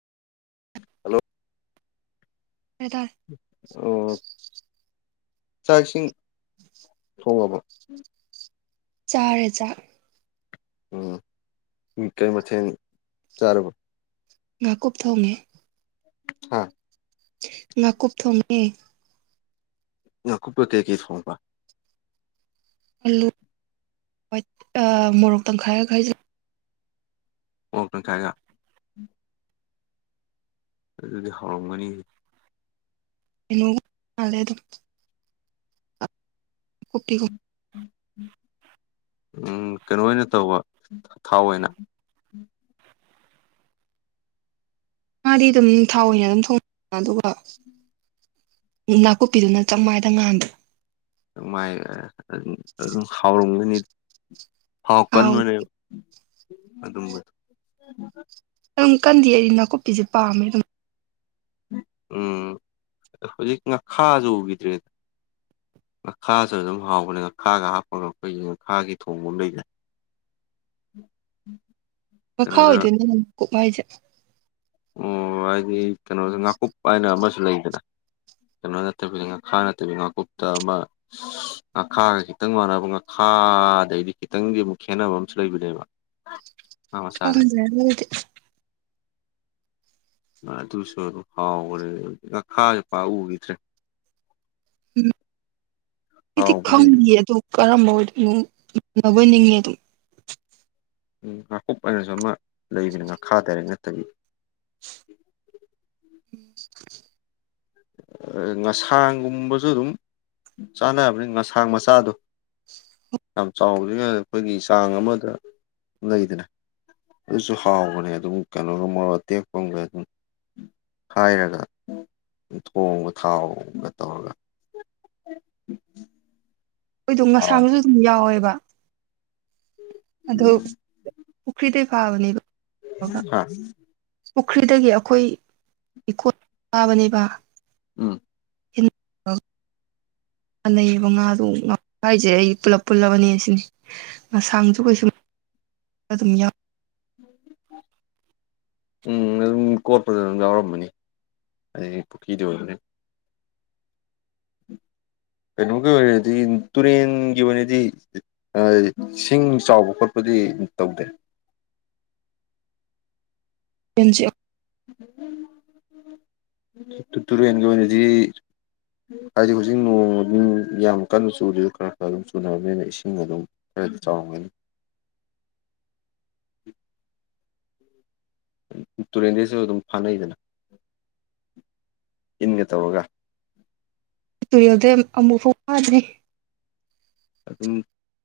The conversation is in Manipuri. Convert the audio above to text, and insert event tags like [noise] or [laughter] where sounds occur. ꯍꯜꯂꯣ ꯍꯗꯣꯏ ꯑꯣ ꯆꯥꯛ ꯏꯁꯤꯡ ꯊꯣꯡꯉꯕ ꯆꯥ ꯍꯖꯥꯛ ꯎꯝ ꯀꯩ ꯃꯊꯦꯜ ꯆꯥꯔꯕꯣ ꯉꯥꯀꯨꯞ ꯊꯣꯡꯉꯦ ꯍꯥ ꯅꯥꯀꯨꯞ ꯊꯣꯣꯡꯦ ꯅꯪꯀꯨꯞꯄ ꯀꯩꯀꯩ ꯐꯣꯡꯕ ꯑꯜꯂꯨ ꯍꯣꯏ ꯃꯣꯔꯣꯛ ꯇꯪꯈꯥꯏꯔ ꯈꯥꯏꯖꯂ ꯑꯣ ꯇꯪꯈꯥꯏꯒ ꯑꯗꯨꯗꯤ ꯍꯧꯥꯎꯔꯝꯒꯅꯤ ꯃꯥꯂꯦ ꯑꯗꯨ ꯀꯨꯞꯄꯤꯤ ꯎꯝ ꯀꯩꯅꯣ ꯑꯣꯏꯅ ꯇꯧꯕ ꯊꯥꯎ ꯑꯣꯏꯅ ꯃꯥꯗꯤ ꯑꯗꯨꯝ ꯊꯥꯎ ꯑꯣꯏꯅ ꯑꯗꯨꯝ ꯊꯣꯡ ꯑꯗꯨꯒ ꯅꯥꯀꯨꯞꯄꯤꯗꯨꯅ ꯆꯞ ꯃꯥꯟꯅ ꯉꯥꯟꯗ꯭ꯔꯥ ꯥꯏ ꯑꯗꯨ ꯑꯗꯨꯝ ꯍꯥꯎꯔꯝꯒꯅꯤ ꯍꯥꯎ ꯀꯟꯕꯅꯦꯕ ꯑꯗꯨꯝꯕ ꯑꯗꯨꯝ ꯀꯟꯗꯤ ꯑꯩꯗꯤ ꯅꯥꯀꯨꯞꯄꯤꯁꯦ ꯄꯥꯝꯃꯦ ꯑꯗꯨꯝ ꯎꯝ ꯍꯧꯖꯤꯛ ꯉꯈꯥꯁꯨ ꯎꯈꯤꯗ꯭ꯔꯦꯗ ꯉꯥꯈꯥꯁꯨ ꯑꯗꯨꯝ ꯍꯥꯎꯕꯅꯦ ꯉꯥꯈꯥꯒ ꯍꯥꯞꯄꯒ ꯑꯩꯈꯣꯏꯒꯤ ꯉꯥꯈꯥꯒꯤ ꯊꯣꯡꯕ ꯑꯃ ꯂꯩꯖꯦ ꯎꯝ ꯎꯝ ꯃꯈꯥ ꯑꯣꯏꯗꯣꯏꯅꯦ ꯅꯪ ꯀꯣꯛ ꯍꯥꯏꯁꯦ ꯑꯣ ꯍꯥꯏꯗꯤ ꯀꯩꯅꯣꯗ ꯉꯥꯀꯨꯞ ꯍꯥꯏꯅ ꯑꯃꯁꯨ ꯂꯩꯗꯗ ꯀꯩꯅꯣ ꯅꯠꯇꯕꯤꯅꯤ ꯉꯥꯈꯥ ꯅꯠꯇꯕꯤ ꯉꯀꯨꯞꯇ ꯑꯃ ꯉꯥꯈꯥꯒ ꯈꯤꯇꯪ ꯃꯥꯟꯅꯕ ꯉꯥꯈꯥ ꯑꯗꯩꯗꯤ ꯈꯤꯇꯪꯗꯤ ꯑꯃꯨꯛ ꯈꯦꯠꯅꯕ ꯑꯃꯁꯨ ꯂꯩꯕꯅꯦꯕ ꯑ ꯍꯗꯤ ꯑꯗꯨꯁꯨ ꯑꯗꯨꯝ ꯍꯥꯎꯈ꯭ꯔꯦ ꯀꯈꯥꯁꯨ ꯄꯥꯎꯈꯤꯗ꯭ꯔꯦ ꯎꯝ ꯍꯥꯏꯗꯤ ꯍꯥꯎꯕꯅꯦ ꯈꯪꯗ ꯑꯗꯨꯣ ꯀꯔꯝꯕ ꯑꯣꯏꯗꯣꯏꯅꯣ ꯅꯤꯡꯉꯦ ꯑꯗꯨꯝ ꯎꯝ ꯉꯀꯨꯞ ꯑ ꯑꯣꯏꯅꯁꯨ ꯑꯃ ꯂꯩꯕꯅꯤ ꯉꯈꯥ ꯇꯔꯛ ꯅꯠꯇꯕꯤ ꯎꯝ ꯉꯁꯥꯡꯒꯨꯝꯕꯁꯨ ꯑꯗꯨꯝ ꯆꯥꯟꯅꯕꯅꯤ ꯉꯁꯥꯡ ꯃꯆꯥꯗꯣ ꯌꯥꯝ ꯆꯥꯎ꯭ꯉꯩ ꯑꯩꯈꯣꯏꯒꯤ ꯆꯥꯡ ꯑꯃꯗ ꯂꯩꯗꯅ ꯑꯗꯨꯁꯨ ꯍꯥꯎꯕꯅꯦ ꯑꯗꯨꯝ ꯀꯩꯅꯣꯒꯨꯝ ꯃꯔꯣ ꯑ ꯇꯦꯛꯄꯒ ꯑꯗꯨꯝ ꯍꯥꯏꯔꯒ ꯊꯣꯡꯕ ꯊꯥꯎꯒ ꯇꯧꯔꯒ ꯑꯩꯈꯣꯏꯗꯝ ꯍꯥꯎ ꯉꯁꯥꯡꯒꯁꯨ ꯑꯗꯨꯝ ꯌꯥꯎꯋꯦꯕ ꯑꯗꯣ ꯄꯨꯈ꯭ꯔꯤꯗ ꯐꯥꯕꯅꯦꯕ [unintelligible] ꯄꯨꯈ꯭ꯔꯤꯗꯒꯤ ꯑꯩꯈꯣꯏ ꯏꯈꯣ ꯆꯥꯕꯅꯦꯕ ꯎꯝ ꯂꯩꯌꯦꯕ ꯉꯥꯗꯨ ꯉ ꯍꯥꯏꯁꯦ ꯑꯩ ꯄꯨꯂꯞ ꯄꯨꯜꯂꯕꯅꯦ ꯁꯤꯅꯤ ꯉꯁꯥꯡꯁꯨ ꯀꯩꯁꯨꯨꯝ ꯑꯗꯨꯝ ꯌꯥꯎ ꯎ ꯎꯝ ꯑꯗꯨꯝ ꯀꯣꯠꯄꯗ ꯑꯗꯨꯝ ꯌꯥꯎꯔꯝꯕꯅꯤ ꯑꯗꯒꯤ ꯄꯨꯈ꯭ꯔꯤꯗꯨ ꯑꯣꯏꯕꯅꯤ ꯀꯩꯅꯣꯒꯤ ꯑꯣꯏꯔꯗꯤ ꯇꯨꯔꯦꯟꯒꯤ ꯑꯣꯏꯅꯗꯤ ꯏꯁꯤꯡ ꯆꯥꯎꯕ ꯈꯣꯠꯄꯗꯤ ꯇꯧꯗꯦ ꯑꯗꯨꯖ ꯆ ꯇ ꯇꯔ ꯌꯦꯒꯗꯤ ꯍꯥꯏꯗꯤ ꯍꯧꯖꯤꯛ ꯅꯣꯡꯃꯗꯤ ꯌꯥꯝ ꯀꯟꯅ ꯆꯨꯗꯁꯨ ꯈꯔ ꯈꯔ ꯑꯗꯨꯝ ꯆꯨꯅꯕꯅꯤꯅ ꯏꯁꯤꯡ ꯑꯗꯨꯝ ꯑꯩ ꯆꯣꯡꯒꯦ ꯇꯨꯔꯦꯟꯗꯩꯁꯨ ꯑꯗꯨꯝ ꯐꯥꯅꯩꯗꯅ ꯏꯟꯒ ꯇꯧꯔꯒ ꯇꯨꯔꯦꯜꯗ ꯑꯃꯨꯛ ꯐꯥꯎ ꯐꯥꯗ꯭ꯔꯤ ꯑꯗꯨ